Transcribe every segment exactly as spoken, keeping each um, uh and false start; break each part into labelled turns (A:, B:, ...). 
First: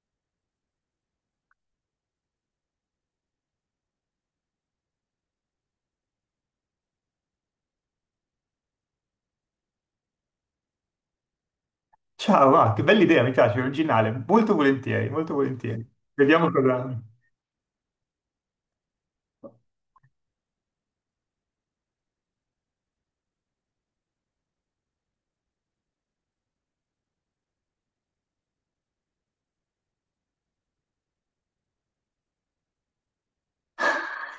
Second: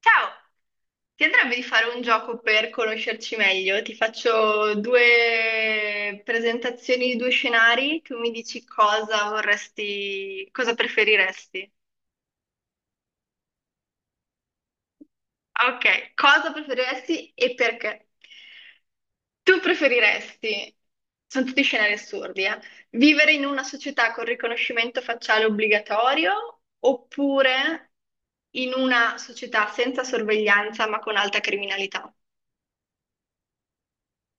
A: Ciao! Ti andrebbe di fare un gioco per conoscerci meglio? Ti faccio due presentazioni di due scenari, tu mi dici cosa vorresti, cosa preferiresti.
B: Ciao, ah, che bella idea, mi piace, originale. Molto volentieri, molto volentieri.
A: Ok,
B: Vediamo
A: cosa
B: cosa.
A: preferiresti e perché? Tu preferiresti, sono tutti scenari assurdi, eh, vivere in una società con riconoscimento facciale obbligatorio oppure in una società senza sorveglianza ma con alta criminalità?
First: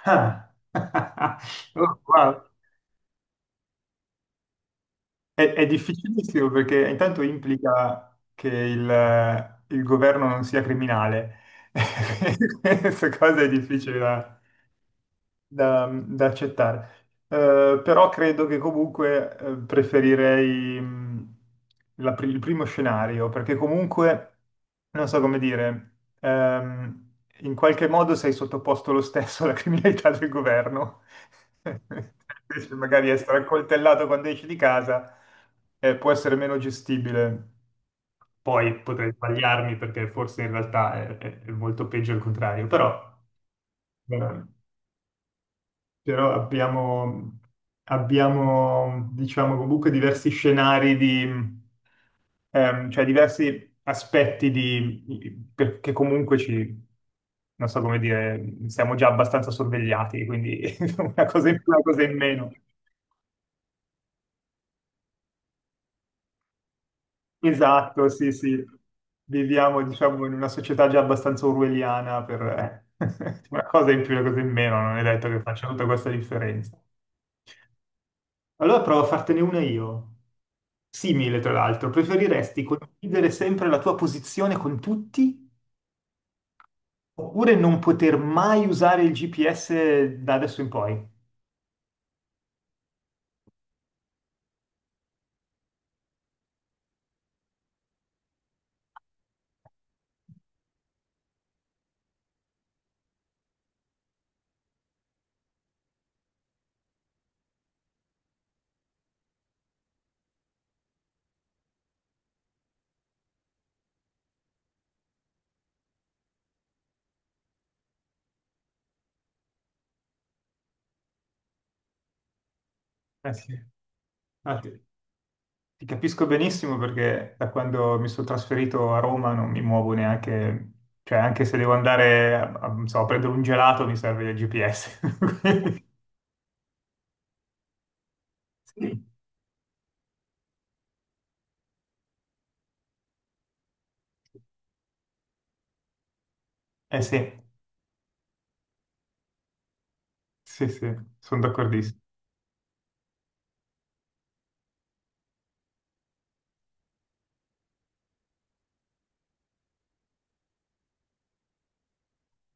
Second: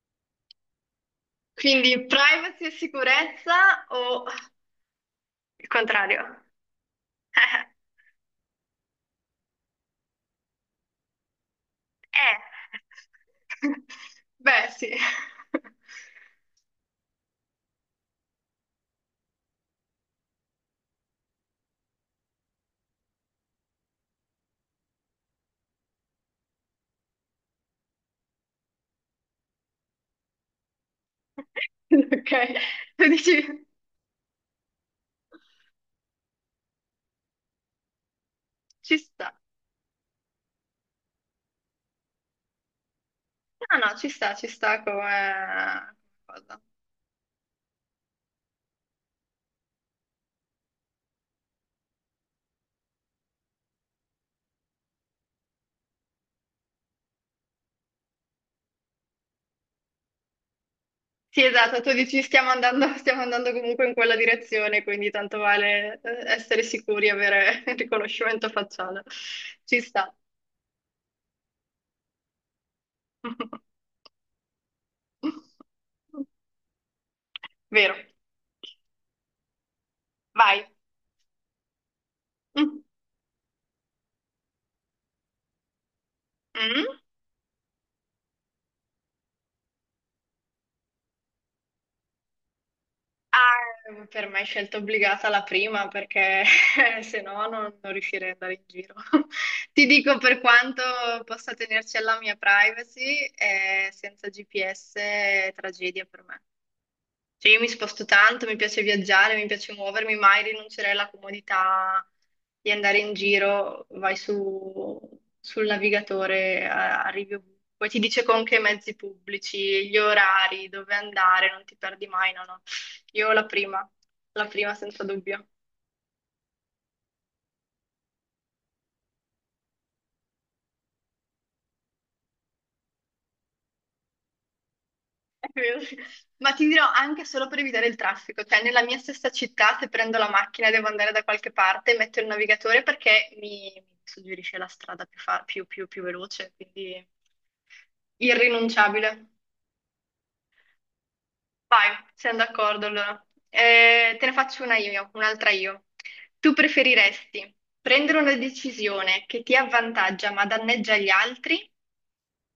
B: Ah. Oh,
A: Quindi
B: wow.
A: privacy e sicurezza o
B: È, è
A: il contrario?
B: difficilissimo perché intanto implica che il, il governo non sia criminale.
A: Eh.
B: Questa cosa è difficile da,
A: Beh, sì.
B: da, da accettare. Eh, però credo che comunque eh, preferirei mh, la pri- il primo scenario, perché comunque, non so come dire, ehm, in qualche modo sei sottoposto lo stesso alla criminalità del governo.
A: Ok,
B: Invece
A: tu
B: magari essere
A: dici
B: accoltellato quando esci di casa eh, può essere meno gestibile. Poi
A: ci
B: potrei
A: sta.
B: sbagliarmi perché forse in realtà è, è- è molto peggio il contrario, però.
A: No, no, ci sta,
B: ehm,
A: ci sta come come
B: Però
A: cosa.
B: abbiamo, abbiamo, diciamo, comunque diversi scenari di, ehm, cioè diversi aspetti di, perché comunque ci, non so come dire, siamo già abbastanza sorvegliati, quindi una
A: Sì,
B: cosa in più, una
A: esatto, tu
B: cosa in
A: dici stiamo
B: meno.
A: andando, stiamo andando comunque in quella direzione, quindi tanto vale eh, essere sicuri e avere il
B: Esatto, sì,
A: riconoscimento
B: sì.
A: facciale. Ci
B: Viviamo,
A: sta.
B: diciamo, in una società già abbastanza orwelliana per eh, una cosa in più, una cosa in meno, non è detto che faccia tutta questa differenza.
A: Vero.
B: Allora provo a fartene una io.
A: Vai.
B: Simile, tra l'altro, preferiresti
A: Mm.
B: condividere sempre la tua posizione con tutti
A: Mm?
B: oppure non poter mai usare il G P S da adesso in poi?
A: Ah, per me è scelta obbligata la prima perché se no non, non riuscirei ad andare in giro. Ti dico per quanto possa tenerci alla mia privacy, eh, senza G P S è tragedia per me. Cioè, io mi sposto tanto, mi piace viaggiare, mi piace muovermi, mai rinuncerei alla comodità di andare in giro, vai su, sul navigatore, a- arrivi ovunque, poi ti dice con che mezzi pubblici, gli orari, dove andare, non ti perdi mai, no, no.
B: Eh
A: Io la
B: sì,
A: prima, la
B: ah, ti
A: prima senza dubbio.
B: ti capisco benissimo perché da quando mi sono trasferito a Roma non mi muovo neanche, cioè anche se devo andare a, a- non so, a prendere un gelato mi serve il G P S.
A: È vero, sì. Ma ti dirò anche solo per evitare il traffico, cioè nella mia
B: Sì.
A: stessa città se prendo la macchina e devo andare da qualche parte, metto il navigatore perché mi, mi suggerisce la strada più, fa- più, più, più veloce,
B: Eh
A: quindi
B: sì,
A: irrinunciabile.
B: sì, sì, sono
A: Vai,
B: d'accordissimo.
A: siamo d'accordo allora. Eh, te ne faccio una io, un'altra io. Tu preferiresti prendere una decisione che ti avvantaggia ma danneggia gli altri,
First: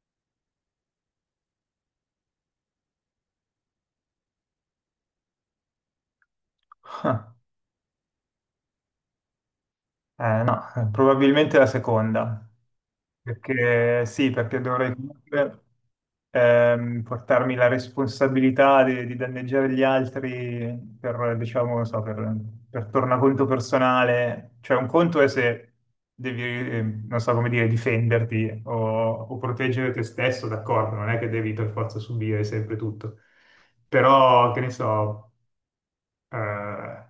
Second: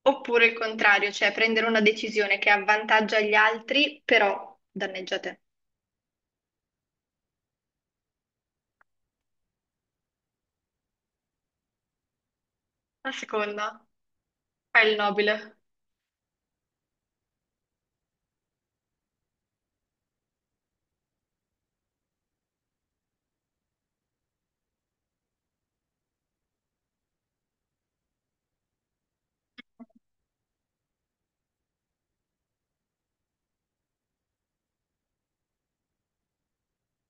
A: oppure il contrario, cioè prendere una decisione che avvantaggia gli altri però danneggia te?
B: Eh, no, eh, probabilmente la seconda,
A: La seconda
B: perché sì, perché
A: è
B: dovrei
A: il nobile.
B: comunque ehm, portarmi la responsabilità di, di danneggiare gli altri per, diciamo, non so, per, per tornaconto personale. Cioè, un conto è se devi, eh, non so come dire, difenderti o, o proteggere te stesso, d'accordo, non è che devi per forza subire sempre tutto. Però, che ne so, eh,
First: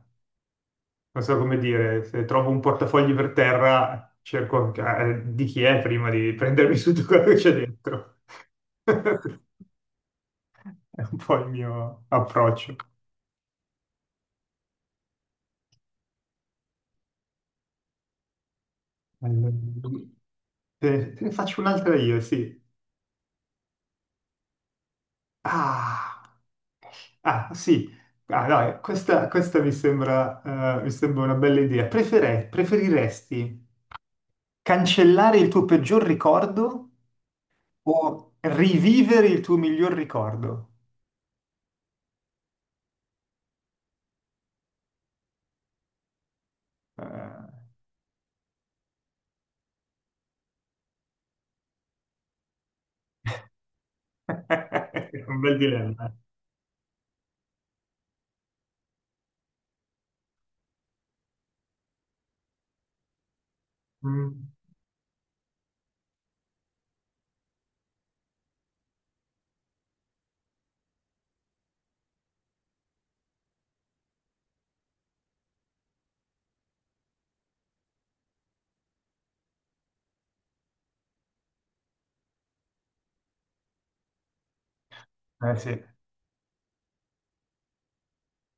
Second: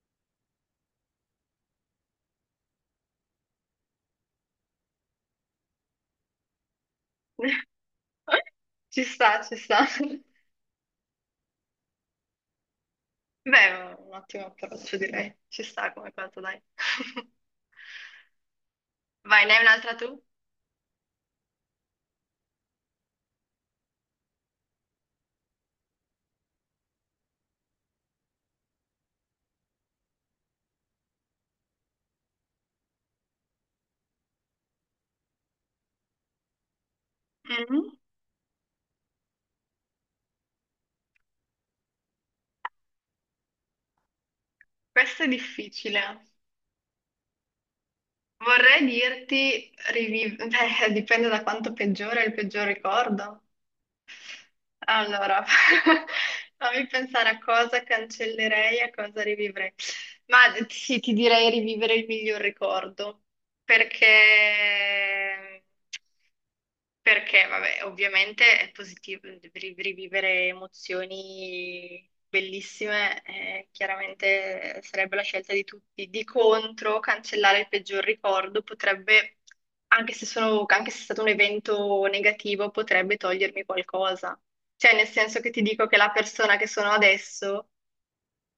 B: non so come dire, se trovo un portafogli per terra, cerco eh, di chi è prima di prendermi su tutto quello che c'è dentro.
A: Ci sta, ci sta.
B: È un po' il mio approccio.
A: Beh, è un ottimo approccio, direi. Ci sta come cosa, dai. Vai, ne
B: Allora,
A: hai un'altra tu?
B: te, te ne faccio un'altra io, sì. Ah, ah, sì. Ah, no, eh, questa, questa mi sembra, eh, mi sembra una bella idea. Prefere- preferiresti cancellare il tuo peggior ricordo
A: Mhm.
B: o rivivere il tuo miglior ricordo?
A: Questo è difficile.
B: Eh,
A: Vorrei dirti, riviv- beh, dipende da quanto peggiore è il peggior ricordo.
B: un
A: Allora,
B: bel dilemma. Eh.
A: fammi pensare a cosa cancellerei e a cosa rivivrei. Ma sì, ti direi rivivere il miglior ricordo,
B: Mm.
A: perché perché, vabbè, ovviamente è positivo ri- rivivere emozioni bellissime, eh, chiaramente sarebbe la scelta di tutti. Di contro, cancellare il peggior ricordo potrebbe, anche se sono- anche se è stato un evento negativo, potrebbe togliermi qualcosa. Cioè, nel senso che
B: Eh
A: ti
B: sì,
A: dico che la persona che sono adesso.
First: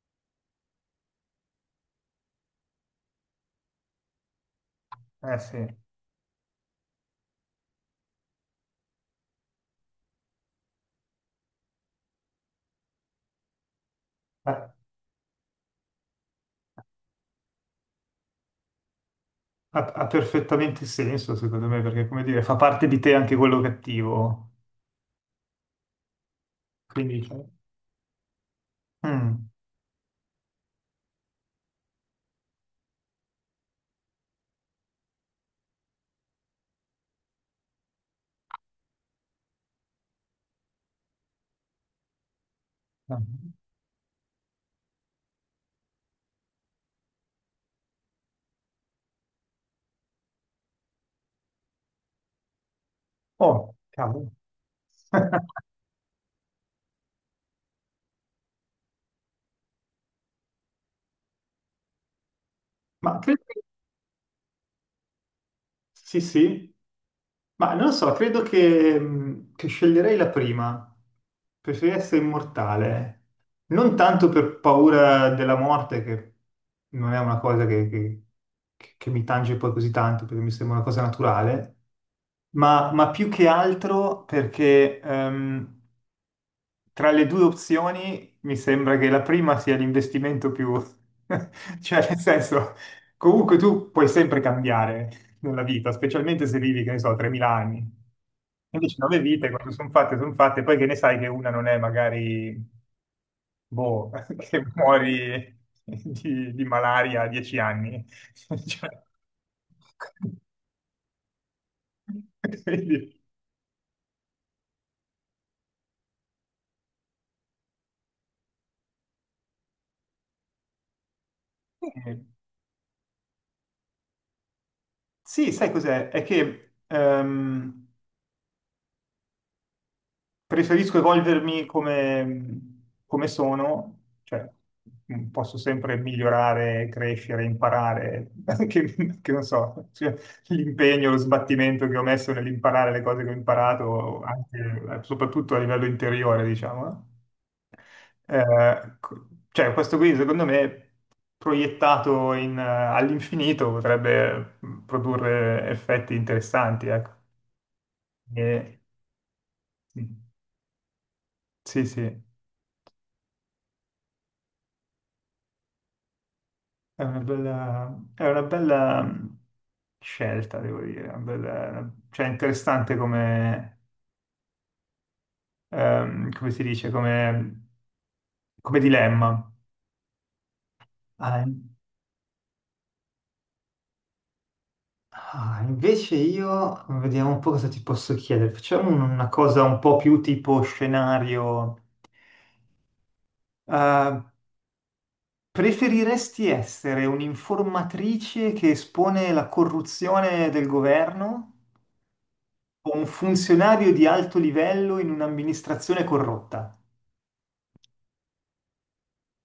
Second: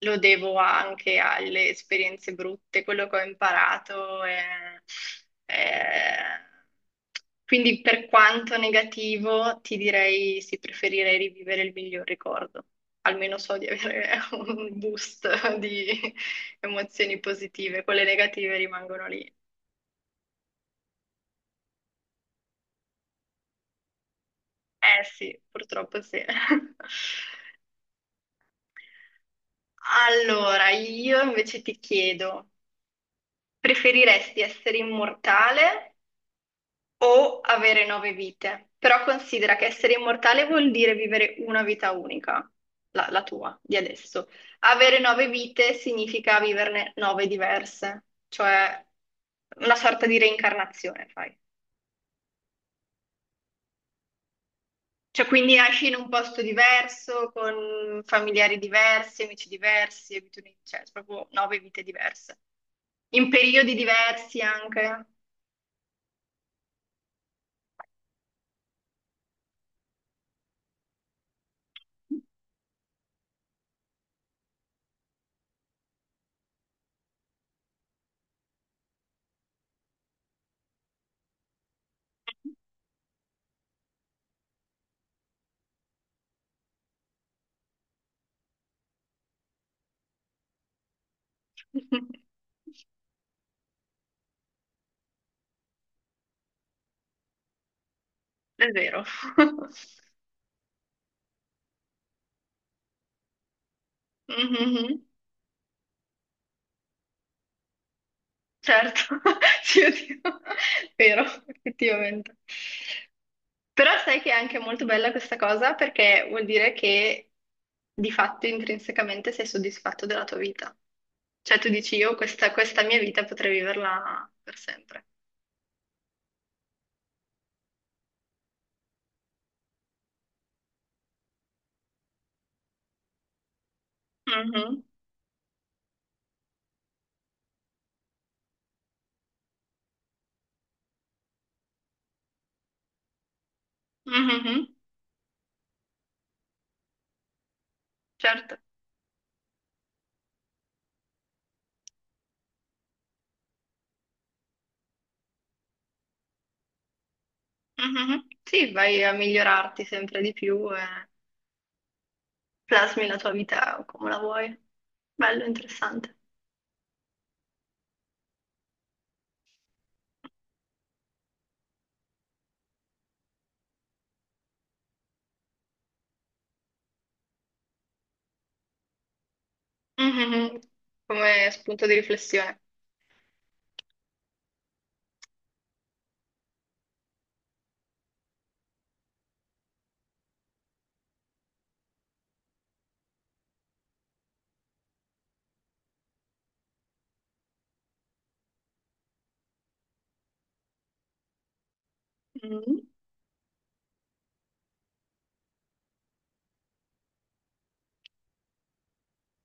A: Lo devo anche alle esperienze brutte, quello che ho imparato. è-
B: eh sì.
A: è- Quindi per quanto negativo, ti direi sì, preferirei rivivere il miglior ricordo. Almeno so di avere
B: Eh,
A: un boost di emozioni positive, quelle negative rimangono lì.
B: Ha, ha perfettamente senso, secondo me, perché, come dire, fa parte di te anche quello cattivo.
A: Eh sì, purtroppo sì.
B: Quindi, cioè, mm.
A: Allora, io invece ti chiedo, preferiresti essere immortale o avere nove vite? Però considera che essere immortale vuol dire vivere una vita unica, la,
B: Eh.
A: la tua, di adesso. Avere nove vite significa viverne nove diverse, cioè una sorta di reincarnazione, fai.
B: Oh, cavolo.
A: Cioè, quindi nasci in un posto diverso, con familiari diversi, amici diversi, abitudini, cioè, proprio nove vite diverse.
B: Ma
A: In
B: credo.
A: periodi diversi anche.
B: Sì, sì. Ma non lo so, credo che, mh, che sceglierei la prima. Preferirei essere immortale. Non tanto per paura della morte, che, non è una cosa che, che- che- che mi tange poi così tanto, perché mi sembra una cosa naturale, ma, ma più che altro perché ehm, tra le due opzioni mi sembra che la prima sia l'investimento più. Cioè nel senso, comunque tu puoi sempre cambiare nella vita, specialmente se vivi, che ne so, tremila anni.
A: È
B: Invece
A: vero.
B: nove vite, quando sono fatte, sono fatte, poi che ne sai che una non è magari, boh, che
A: Mhm.
B: muori di, di malaria a dieci anni. Cioè,
A: Certo, sì, oddio. Vero, effettivamente.
B: quindi,
A: Però sai che è anche molto bella questa cosa perché vuol dire che di fatto intrinsecamente sei soddisfatto della tua vita. Cioè tu dici io
B: eh,
A: questa, questa mia vita potrei viverla per sempre.
B: sì, sai cos'è? È che ehm, preferisco evolvermi come, come sono, cioè
A: Mhm,
B: mm, posso sempre migliorare, crescere, imparare, che, che non so, cioè, l'impegno, lo sbattimento che ho messo nell'imparare le cose che ho imparato, anche,
A: mhm,
B: eh, soprattutto a livello interiore, diciamo, no?
A: certo.
B: Eh, co- cioè, questo qui, secondo me, proiettato in, eh, all'infinito potrebbe mm, produrre effetti interessanti, ecco.
A: Mhm. Sì,
B: E-
A: vai a migliorarti sempre di più e
B: sì, sì.
A: plasmi la tua vita come la vuoi. Bello, interessante.
B: È una bella, è una bella mh, scelta, devo dire. Una bella- una- cioè, interessante come, ehm, come si dice, come, come dilemma.
A: Mhm.
B: Ah,
A: Come
B: in-
A: spunto di riflessione.
B: ah, invece io vediamo un po' cosa ti posso chiedere. Facciamo un- una cosa un po' più tipo scenario. Eh, preferiresti essere un'informatrice che espone la corruzione del governo
A: Mm.
B: o un funzionario di alto livello in un'amministrazione corrotta?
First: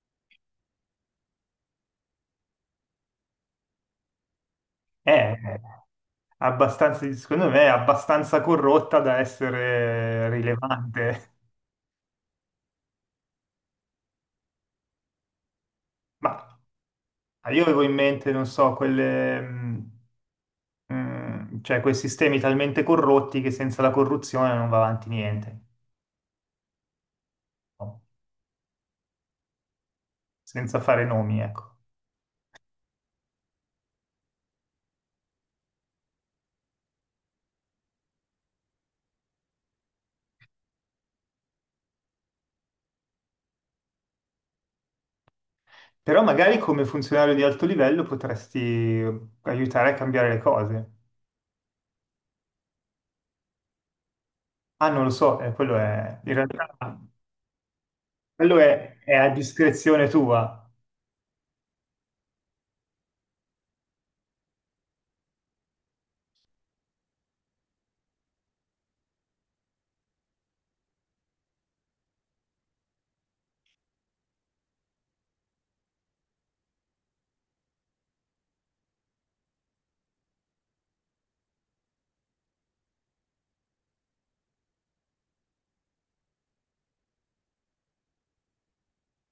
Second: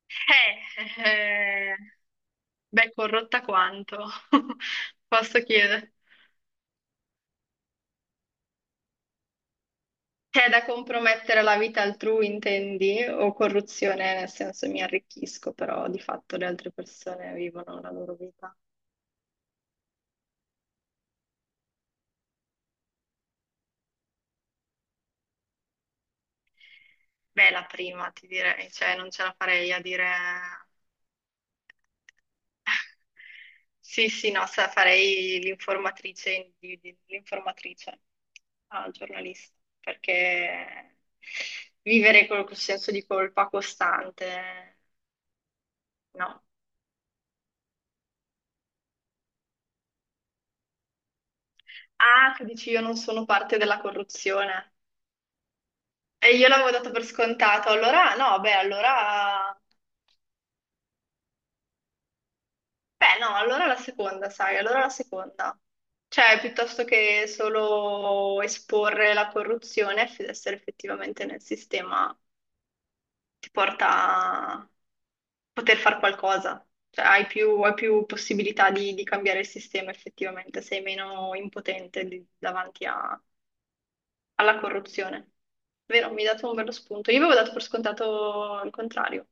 A: Eh, eh, beh, corrotta quanto,
B: È
A: posso chiedere.
B: abbastanza, secondo me, è abbastanza corrotta da essere
A: C'è da
B: rilevante.
A: compromettere la vita altrui, intendi? O corruzione, nel senso mi arricchisco, però di fatto le
B: Ma
A: altre persone
B: io
A: vivono
B: avevo
A: la
B: in
A: loro
B: mente, non
A: vita.
B: so, quelle, mh, mh, cioè quei sistemi talmente corrotti che senza la corruzione non va avanti niente,
A: Beh, la
B: no?
A: prima, ti direi, cioè non ce la farei a dire.
B: Senza fare nomi, ecco.
A: Sì, sì, no, sa- farei l'informatrice, di- di- l'informatrice al giornalista, perché vivere con quel senso di colpa costante,
B: Però
A: no.
B: magari come funzionario di alto livello potresti aiutare a cambiare le cose.
A: Ah, tu dici io non sono parte della corruzione.
B: Ah, non lo so, eh, quello è, in
A: E io l'avevo
B: realtà,
A: dato per scontato, allora no, beh,
B: quello è, è a
A: allora.
B: discrezione tua.
A: Beh, no, allora la seconda, sai, allora la seconda. Cioè, piuttosto che solo esporre la corruzione, f- essere effettivamente nel sistema ti porta a poter fare qualcosa, cioè hai più, hai più possibilità di, di cambiare il sistema effettivamente, sei meno impotente di- davanti a- alla corruzione. Vero, mi hai dato un bello spunto. Io avevo dato per scontato il contrario,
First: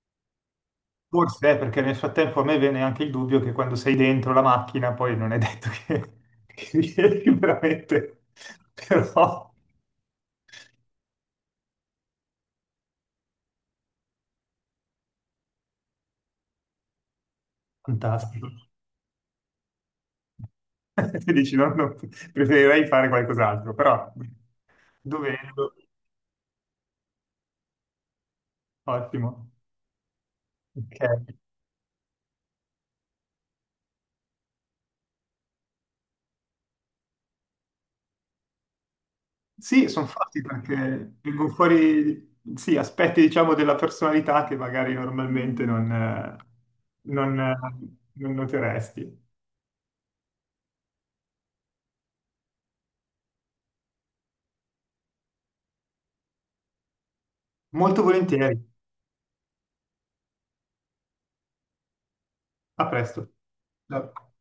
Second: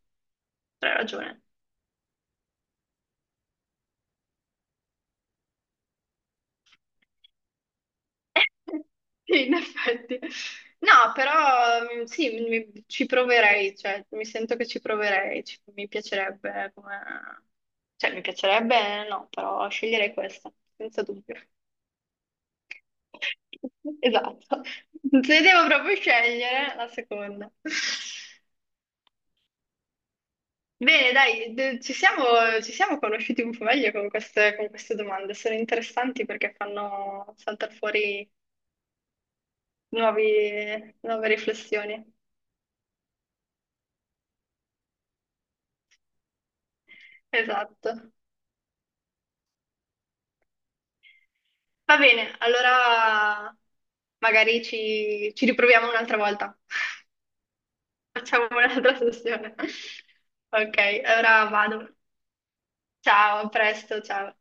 A: però hai ragione.
B: Forse è perché nel frattempo a me viene anche il dubbio che quando sei dentro la macchina poi non è detto che, che riesci veramente,
A: Sì,
B: però
A: in effetti. No, però mm, sì, mi- ci proverei, cioè, mi sento che ci proverei, ci- mi piacerebbe come. Cioè, mi
B: fantastico.
A: piacerebbe, no, però sceglierei questa, senza
B: Ti
A: dubbio.
B: dici, no, no, preferirei fare qualcos'altro, però
A: Esatto, se devo
B: dovendo,
A: proprio scegliere la seconda.
B: ottimo.
A: Bene,
B: Ok.
A: dai, d- ci siamo, ci siamo conosciuti un po' meglio con queste, con queste domande, sono interessanti perché fanno saltare fuori
B: Sì, sono fatti
A: nuovi-
B: perché
A: nuove
B: vengono
A: riflessioni.
B: fuori sì, aspetti, diciamo, della personalità che magari normalmente non, eh, non, eh,
A: Esatto.
B: non noteresti.
A: Va bene, allora magari ci, ci riproviamo un'altra volta.
B: Molto
A: Facciamo
B: volentieri.
A: un'altra sessione. Ok, allora vado.
B: A presto.
A: Ciao, a presto,
B: Ciao.
A: ciao.